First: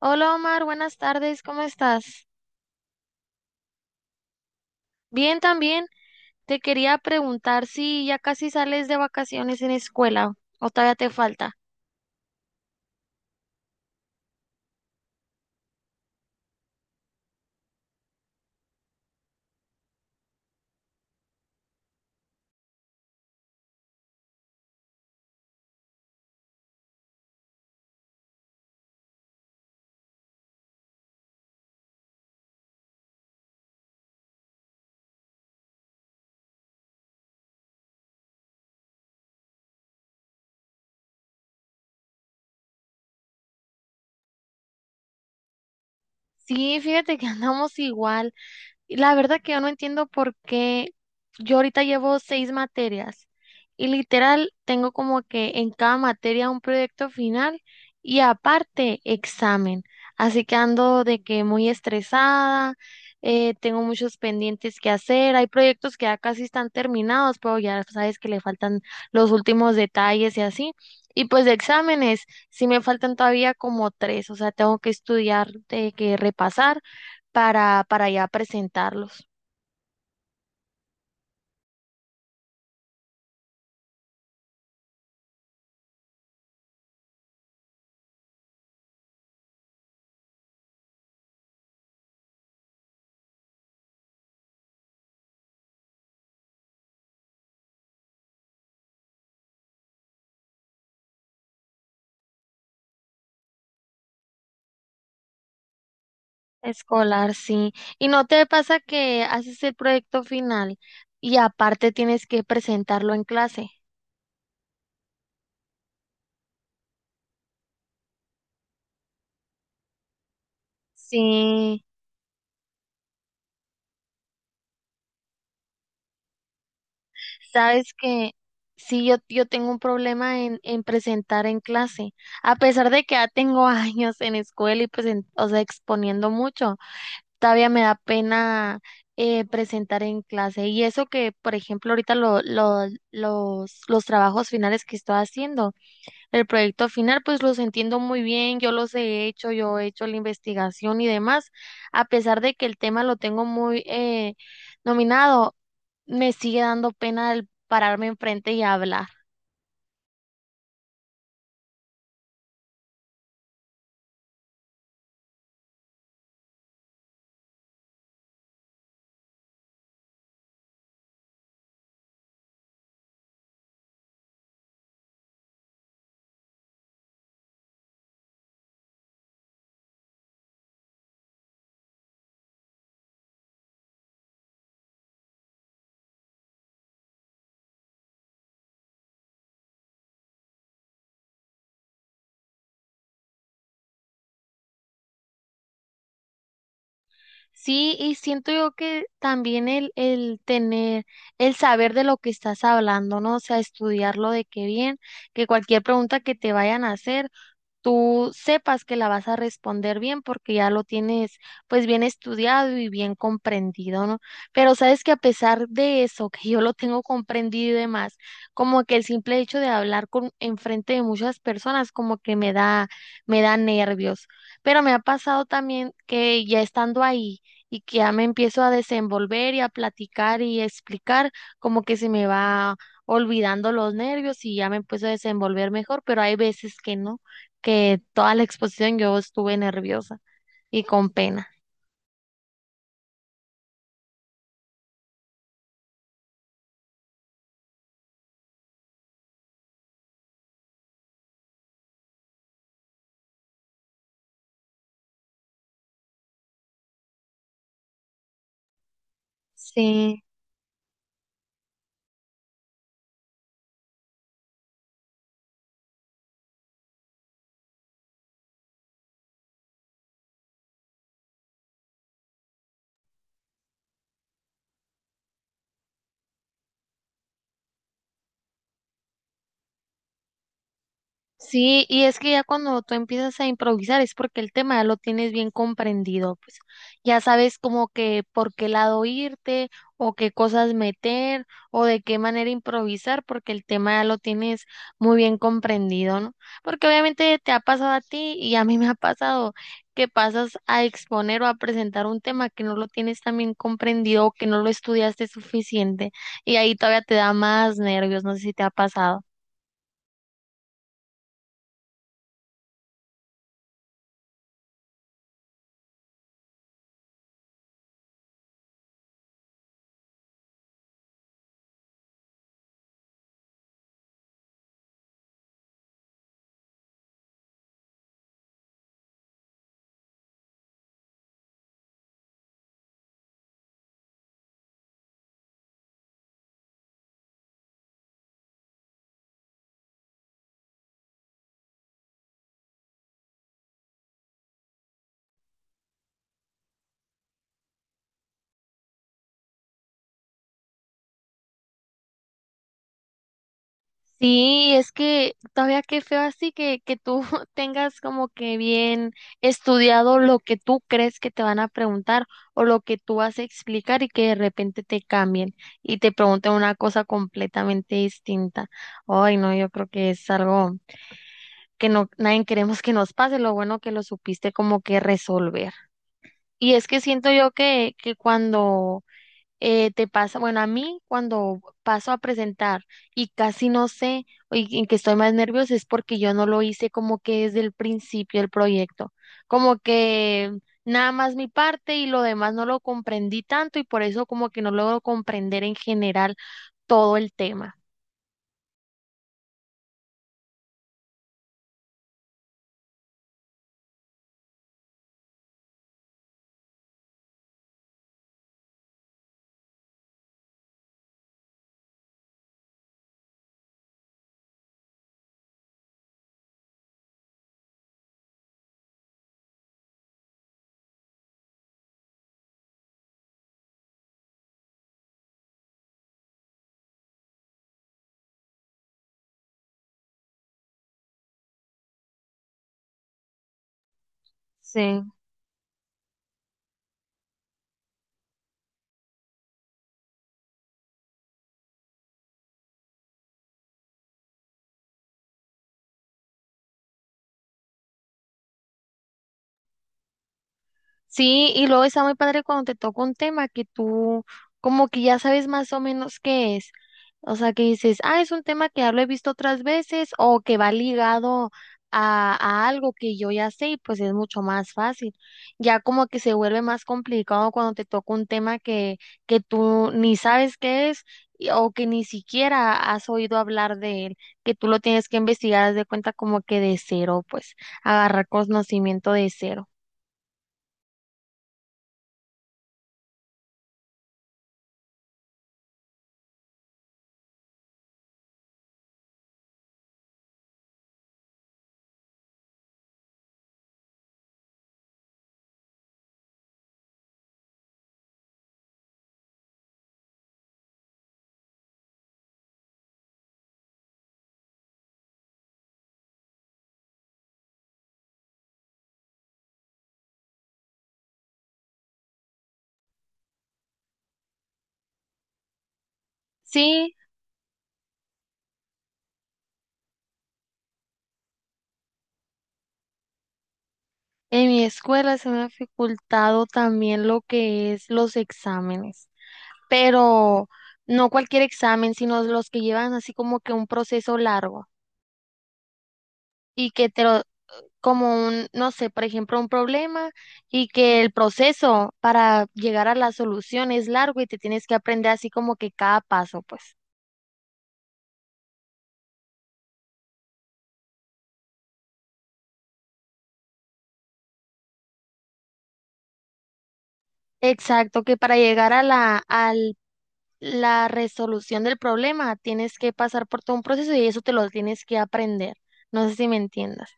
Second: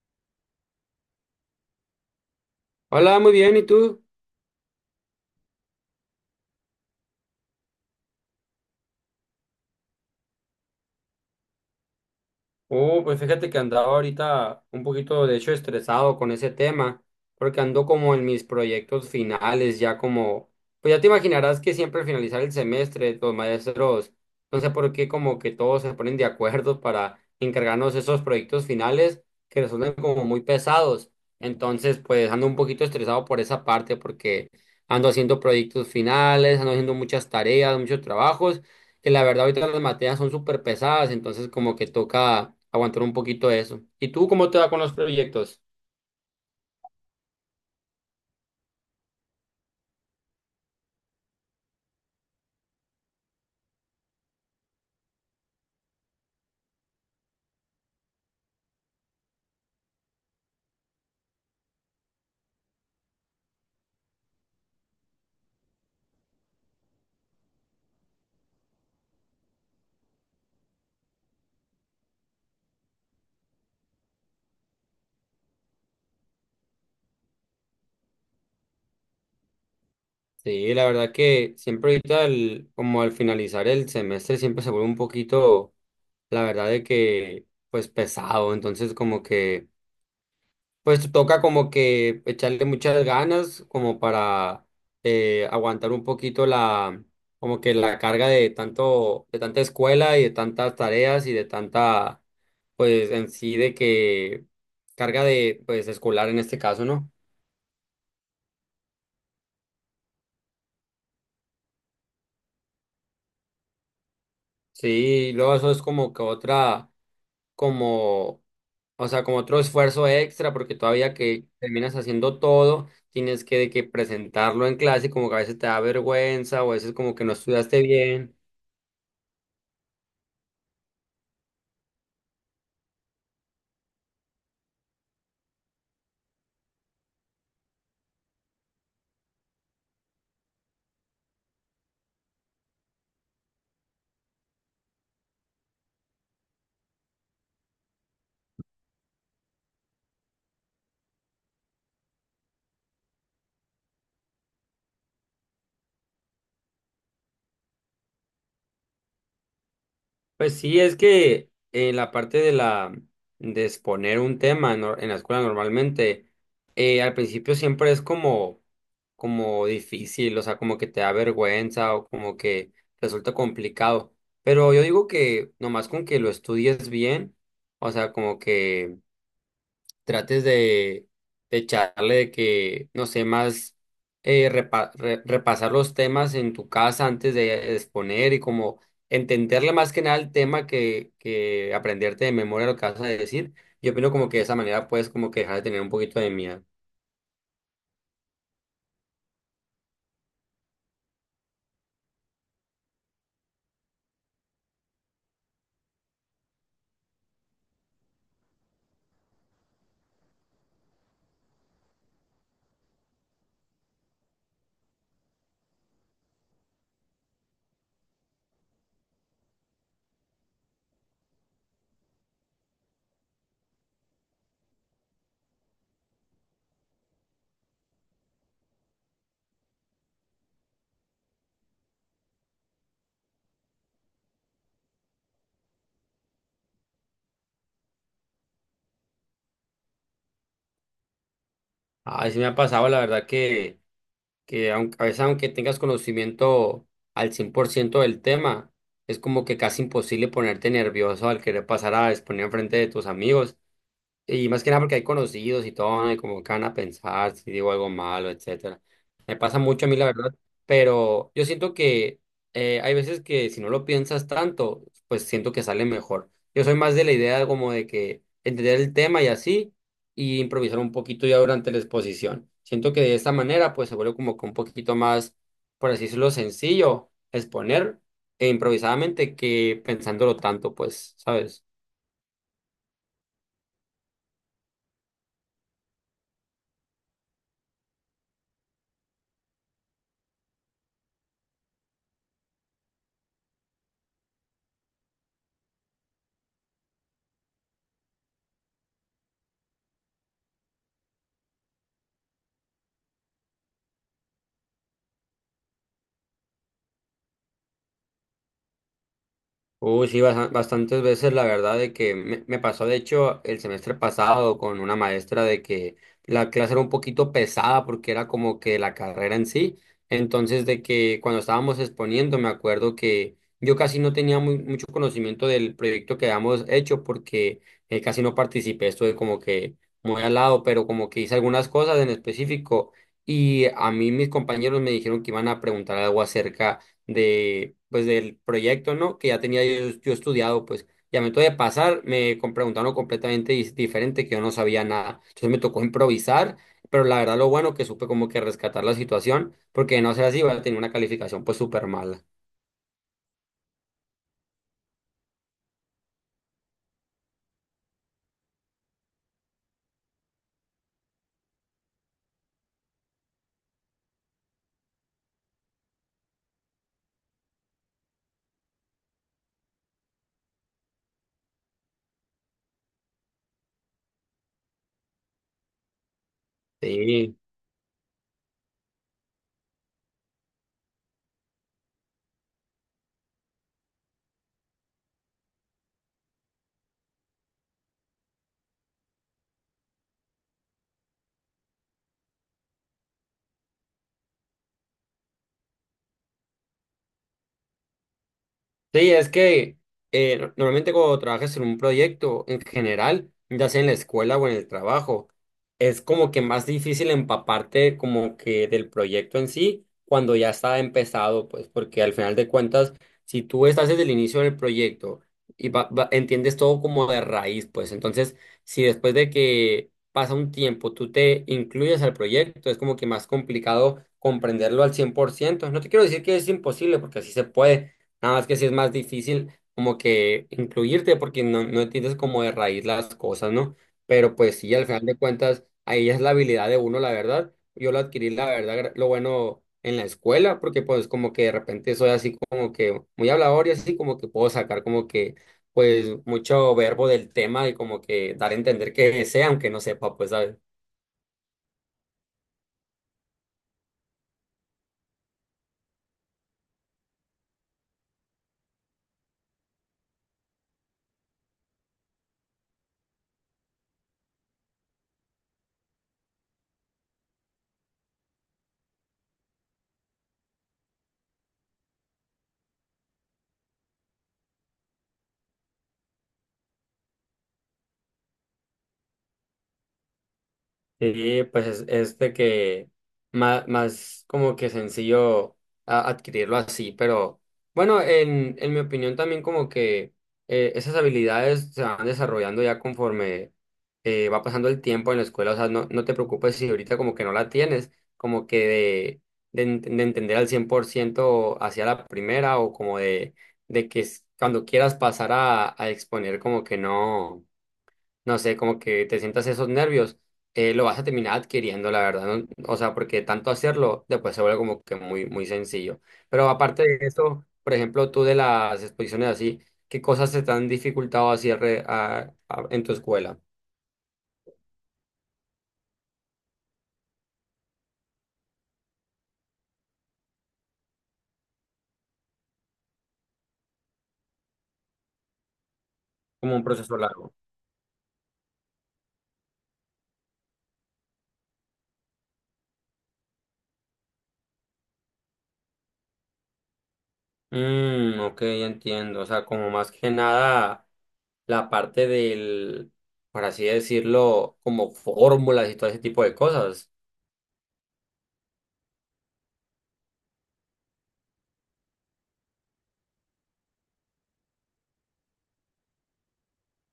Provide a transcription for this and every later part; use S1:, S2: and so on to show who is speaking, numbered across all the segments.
S1: Hola Omar, buenas tardes, ¿cómo estás?
S2: Hola, muy bien, ¿y tú?
S1: Bien también. Te quería preguntar si ya casi sales de vacaciones en escuela o todavía te falta.
S2: Oh, pues fíjate que andaba ahorita un poquito, de hecho, estresado con ese tema, porque ando como en mis proyectos finales, ya como, pues ya te imaginarás que siempre al finalizar el semestre, los maestros, no sé por qué, como que todos se ponen de acuerdo para encargarnos esos proyectos finales que resultan como muy pesados. Entonces, pues ando un poquito estresado por esa parte, porque ando haciendo proyectos finales, ando haciendo muchas tareas, muchos trabajos. Que la verdad ahorita las materias son súper pesadas, entonces como que toca aguantar un poquito de eso. ¿Y tú cómo te va con los proyectos?
S1: Sí, fíjate que andamos igual. Y la verdad que yo no entiendo por qué yo ahorita llevo seis materias y literal tengo como que en cada materia un proyecto final y aparte examen. Así que ando de que muy estresada, tengo muchos pendientes que hacer, hay proyectos que ya casi están terminados, pero ya sabes que le faltan los últimos detalles y así. Y pues de exámenes, sí me faltan todavía como tres, o sea, tengo que estudiar, que repasar para ya presentarlos.
S2: Sí, la verdad que siempre ahorita, como al finalizar el semestre, siempre se vuelve un poquito, la verdad de que, pues pesado, entonces como que... Pues toca como que echarle muchas ganas como para aguantar un poquito la como que la carga de tanto de tanta escuela y de tantas tareas y de tanta pues en sí de que carga de pues escolar en este caso, ¿no?
S1: Escolar, sí. ¿Y no te pasa que haces el proyecto final y aparte tienes que presentarlo en clase?
S2: Sí, y luego eso es como que otra como, o sea, como otro esfuerzo extra porque todavía que
S1: Sí,
S2: terminas haciendo todo tienes que, de que presentarlo en clase y como que a veces te da vergüenza o a veces como que no estudiaste
S1: sabes que
S2: bien.
S1: sí, yo tengo un problema en presentar en clase, a pesar de que ya tengo años en escuela y pues, o sea, exponiendo mucho, todavía me da pena presentar en clase. Y eso que, por ejemplo, ahorita los trabajos finales que estoy haciendo. El proyecto final, pues los entiendo muy bien, yo los he hecho, yo he hecho la investigación y demás. A pesar de que el tema lo tengo muy nominado, me sigue dando pena el pararme enfrente y hablar.
S2: Pues sí, es que la parte de la de exponer un tema en, en la escuela normalmente al principio siempre es como como difícil, o sea, como que te da vergüenza o como que resulta complicado. Pero yo digo que nomás con que lo estudies bien, o sea, como que trates de echarle de que, no sé, más repasar los temas en tu casa antes de exponer y como entenderle más que nada el tema que aprenderte de memoria lo que vas a decir. Yo opino como que de esa manera puedes como que dejar de tener un poquito de miedo.
S1: Sí, y siento yo que también el tener, el saber de lo que estás hablando, ¿no? O sea, estudiarlo de qué bien, que cualquier pregunta que te vayan a hacer, tú sepas que la vas a responder bien porque ya lo tienes pues bien estudiado y bien comprendido, ¿no? Pero sabes que a pesar de eso, que yo lo tengo comprendido y demás, como que el simple hecho de hablar con enfrente de muchas personas como que me da nervios. Pero me ha pasado también que ya estando ahí y que ya me empiezo a desenvolver y a platicar y a explicar, como que se me va olvidando los nervios y ya me empiezo a desenvolver mejor, pero hay veces que no, que toda la exposición yo estuve nerviosa y con pena.
S2: A sí me ha pasado, la verdad que aunque, a veces aunque tengas conocimiento al 100% del tema, es como que casi imposible ponerte nervioso al querer pasar a exponer frente de tus amigos. Y más que nada porque hay conocidos y todo, ¿no? Y como que van a pensar si digo algo malo, etcétera. Me pasa mucho a mí, la
S1: Sí.
S2: verdad, pero yo siento que hay veces que si no lo piensas tanto, pues siento que sale mejor. Yo soy más de la idea como de que entender el tema y así, y improvisar un poquito ya durante la exposición. Siento que de esta manera, pues se vuelve como que un poquito más, por así decirlo, sencillo exponer e improvisadamente que pensándolo tanto, pues, ¿sabes?
S1: Sí, y es que ya cuando tú empiezas a improvisar es porque el tema ya lo tienes bien comprendido, pues ya sabes como que por qué lado irte o qué cosas meter o de qué manera improvisar porque el tema ya lo tienes muy bien comprendido, ¿no? Porque obviamente te ha pasado a ti y a mí me ha pasado que pasas a exponer o a presentar un tema que no lo tienes tan bien comprendido o que no lo estudiaste suficiente y ahí todavía te da más nervios, no sé si te ha pasado.
S2: Uy, sí, bastantes veces la verdad de que me pasó, de hecho, el semestre pasado con una maestra de que la clase era un poquito pesada porque era como que la carrera en sí. Entonces, de que cuando estábamos exponiendo, me acuerdo que yo casi no tenía mucho conocimiento del proyecto que habíamos hecho porque casi no participé, estuve como que muy al lado, pero como que hice algunas cosas en específico y a mí mis compañeros me dijeron que iban a preguntar algo acerca de, pues, del proyecto, ¿no? Que ya tenía yo, yo estudiado, pues, y a momento de pasar, preguntaron algo completamente diferente, que yo no sabía nada. Entonces me tocó improvisar, pero la verdad lo bueno que supe como que rescatar la situación, porque de no ser así, iba a tener una calificación, pues, súper mala.
S1: Sí, es que todavía qué feo así que tú tengas como que bien estudiado lo que tú crees que te van a preguntar o lo que tú vas a explicar y que de repente te cambien y te pregunten una cosa completamente distinta. Ay, no, yo creo que es algo que no, nadie queremos que nos pase, lo bueno que lo supiste como que resolver. Y es que siento
S2: Sí.
S1: yo que cuando te pasa, bueno, a mí cuando paso a presentar y casi no sé y en que estoy más nerviosa es porque yo no lo hice como que desde el principio del proyecto, como que nada más mi parte y lo demás no lo comprendí tanto y por eso como que no logro comprender en general todo el tema.
S2: Sí, es que normalmente cuando trabajas en un proyecto en general, ya sea en la escuela o en el trabajo, es como que más difícil empaparte como que del proyecto en sí cuando ya está empezado, pues porque al final de cuentas, si tú estás desde el inicio del proyecto y entiendes todo como de raíz, pues entonces si después de que pasa un tiempo tú te incluyes al proyecto, es como que más complicado comprenderlo al 100%. No te quiero decir que es imposible, porque así se puede. Nada más que sí es más difícil como que incluirte porque no, no entiendes como de raíz las cosas, ¿no? Pero pues sí, al
S1: Sí.
S2: final de cuentas, ahí es la habilidad de uno, la verdad. Yo lo adquirí, la verdad, lo bueno en la escuela, porque pues como que de repente soy así como que muy hablador y así como que puedo sacar como que pues mucho verbo del tema y como que dar a entender que sé, aunque no sepa, pues, ¿sabes?
S1: Sí, y luego está muy padre cuando te toca un tema que tú como que ya sabes más o menos qué es. O sea, que dices, ah, es un tema que ya lo he visto otras veces o que va ligado a algo que yo ya sé y pues es mucho más fácil. Ya como que se vuelve más complicado cuando te toca un tema que tú ni sabes qué es o que ni siquiera has oído hablar de él, que tú lo tienes que investigar, haz de cuenta como que de cero, pues agarrar conocimiento de cero.
S2: Sí, pues es de que más, más como que sencillo adquirirlo así, pero bueno, en mi opinión también como que esas habilidades se van desarrollando ya conforme va pasando el tiempo en la escuela, o sea, no, no te preocupes si ahorita como que no la tienes, como que de entender al 100% hacia la primera o como de que cuando quieras pasar a exponer como que no no sé, como que te sientas esos nervios, lo vas a terminar adquiriendo, la verdad, ¿no? O sea, porque tanto hacerlo después se vuelve como que muy, muy sencillo. Pero aparte
S1: Sí,
S2: de eso, por ejemplo, tú de las exposiciones así, ¿qué cosas se te han dificultado así en tu escuela?
S1: en mi escuela se me ha dificultado también lo que es los exámenes. Pero no cualquier examen, sino los que llevan así como que un proceso largo
S2: Como un
S1: y que
S2: proceso
S1: te lo,
S2: largo.
S1: como un, no sé, por ejemplo, un problema y que el proceso para llegar a la solución es largo y te tienes que aprender así como que cada paso, pues.
S2: Mm, ok, ya entiendo. O sea, como más que nada la parte del, por así decirlo, como fórmulas y todo ese tipo de cosas.
S1: Exacto, que para llegar a la, al la resolución del problema tienes que pasar por todo un proceso y eso te lo tienes que aprender. No sé si me entiendas.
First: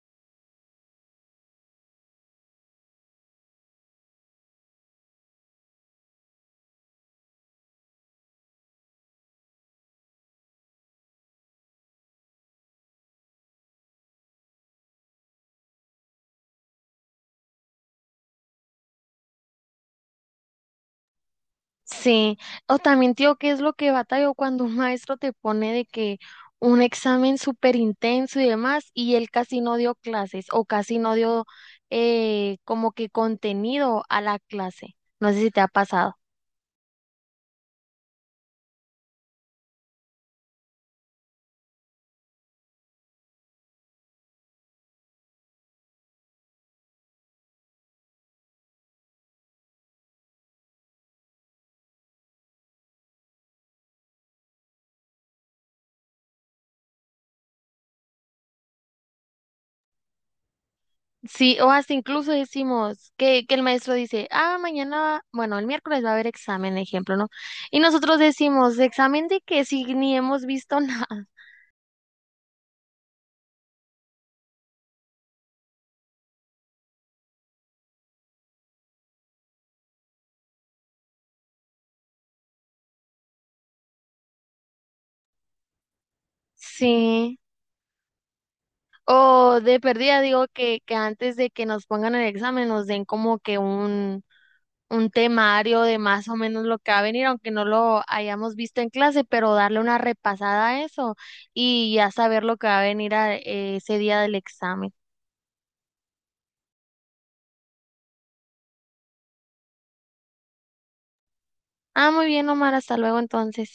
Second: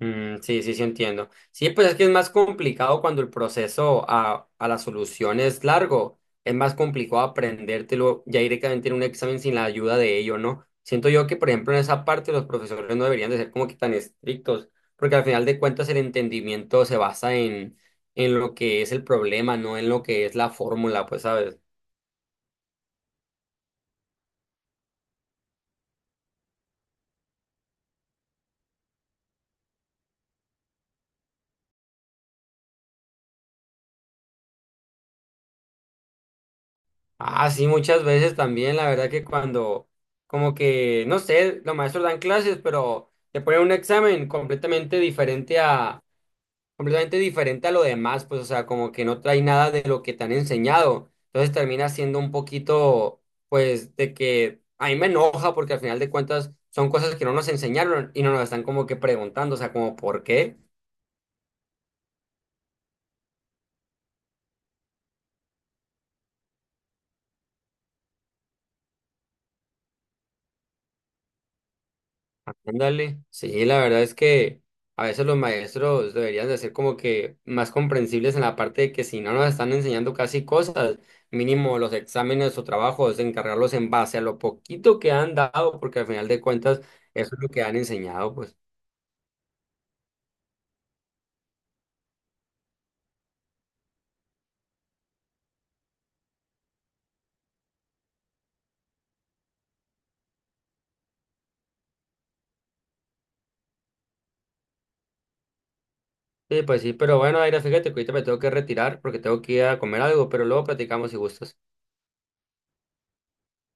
S2: Mm, sí, sí, sí entiendo. Sí, pues es que es más complicado cuando el proceso a la solución es largo. Es más complicado aprendértelo ya directamente en un examen sin la ayuda de ello, ¿no? Siento yo que, por ejemplo, en esa parte los profesores no deberían de ser como que tan estrictos, porque al final de cuentas el entendimiento se basa en lo que es el problema, no en lo que es la fórmula, pues, ¿sabes?
S1: Sí, o también, tío, ¿qué es lo que batallo cuando un maestro te pone de que un examen súper intenso y demás, y él casi no dio clases o casi no dio como que contenido a la clase? No sé si te ha pasado.
S2: Ah, sí, muchas veces también, la verdad que cuando, como que, no sé, los maestros dan clases, pero te ponen un examen completamente diferente a lo demás, pues, o sea, como que no trae nada de lo que te han enseñado. Entonces termina siendo un poquito, pues, de que a mí me enoja porque al final de cuentas son cosas que no nos enseñaron y no nos están como que preguntando, o sea, como, ¿por qué?
S1: Sí, o hasta incluso decimos que el maestro dice, ah, mañana, bueno, el miércoles va a haber examen, ejemplo, ¿no? Y nosotros decimos, ¿examen de qué? Si ni hemos visto nada.
S2: Ándale, sí, la verdad es que a veces los maestros deberían de ser como que más comprensibles en la parte de que si no nos están enseñando casi cosas, mínimo los exámenes o trabajos, encargarlos en base a lo poquito que han dado, porque al final de cuentas eso
S1: Sí.
S2: es lo que han enseñado, pues.
S1: O de perdida, digo que antes de que nos pongan el examen nos den como que un temario de más o menos lo que va a venir, aunque no lo hayamos visto en clase, pero darle una repasada a eso y ya saber lo que va a venir ese día del examen.
S2: Sí, pues sí, pero bueno, Aira, fíjate que ahorita me tengo que retirar porque tengo que ir a comer algo, pero luego platicamos si gustas.
S1: Ah, muy bien, Omar, hasta luego entonces.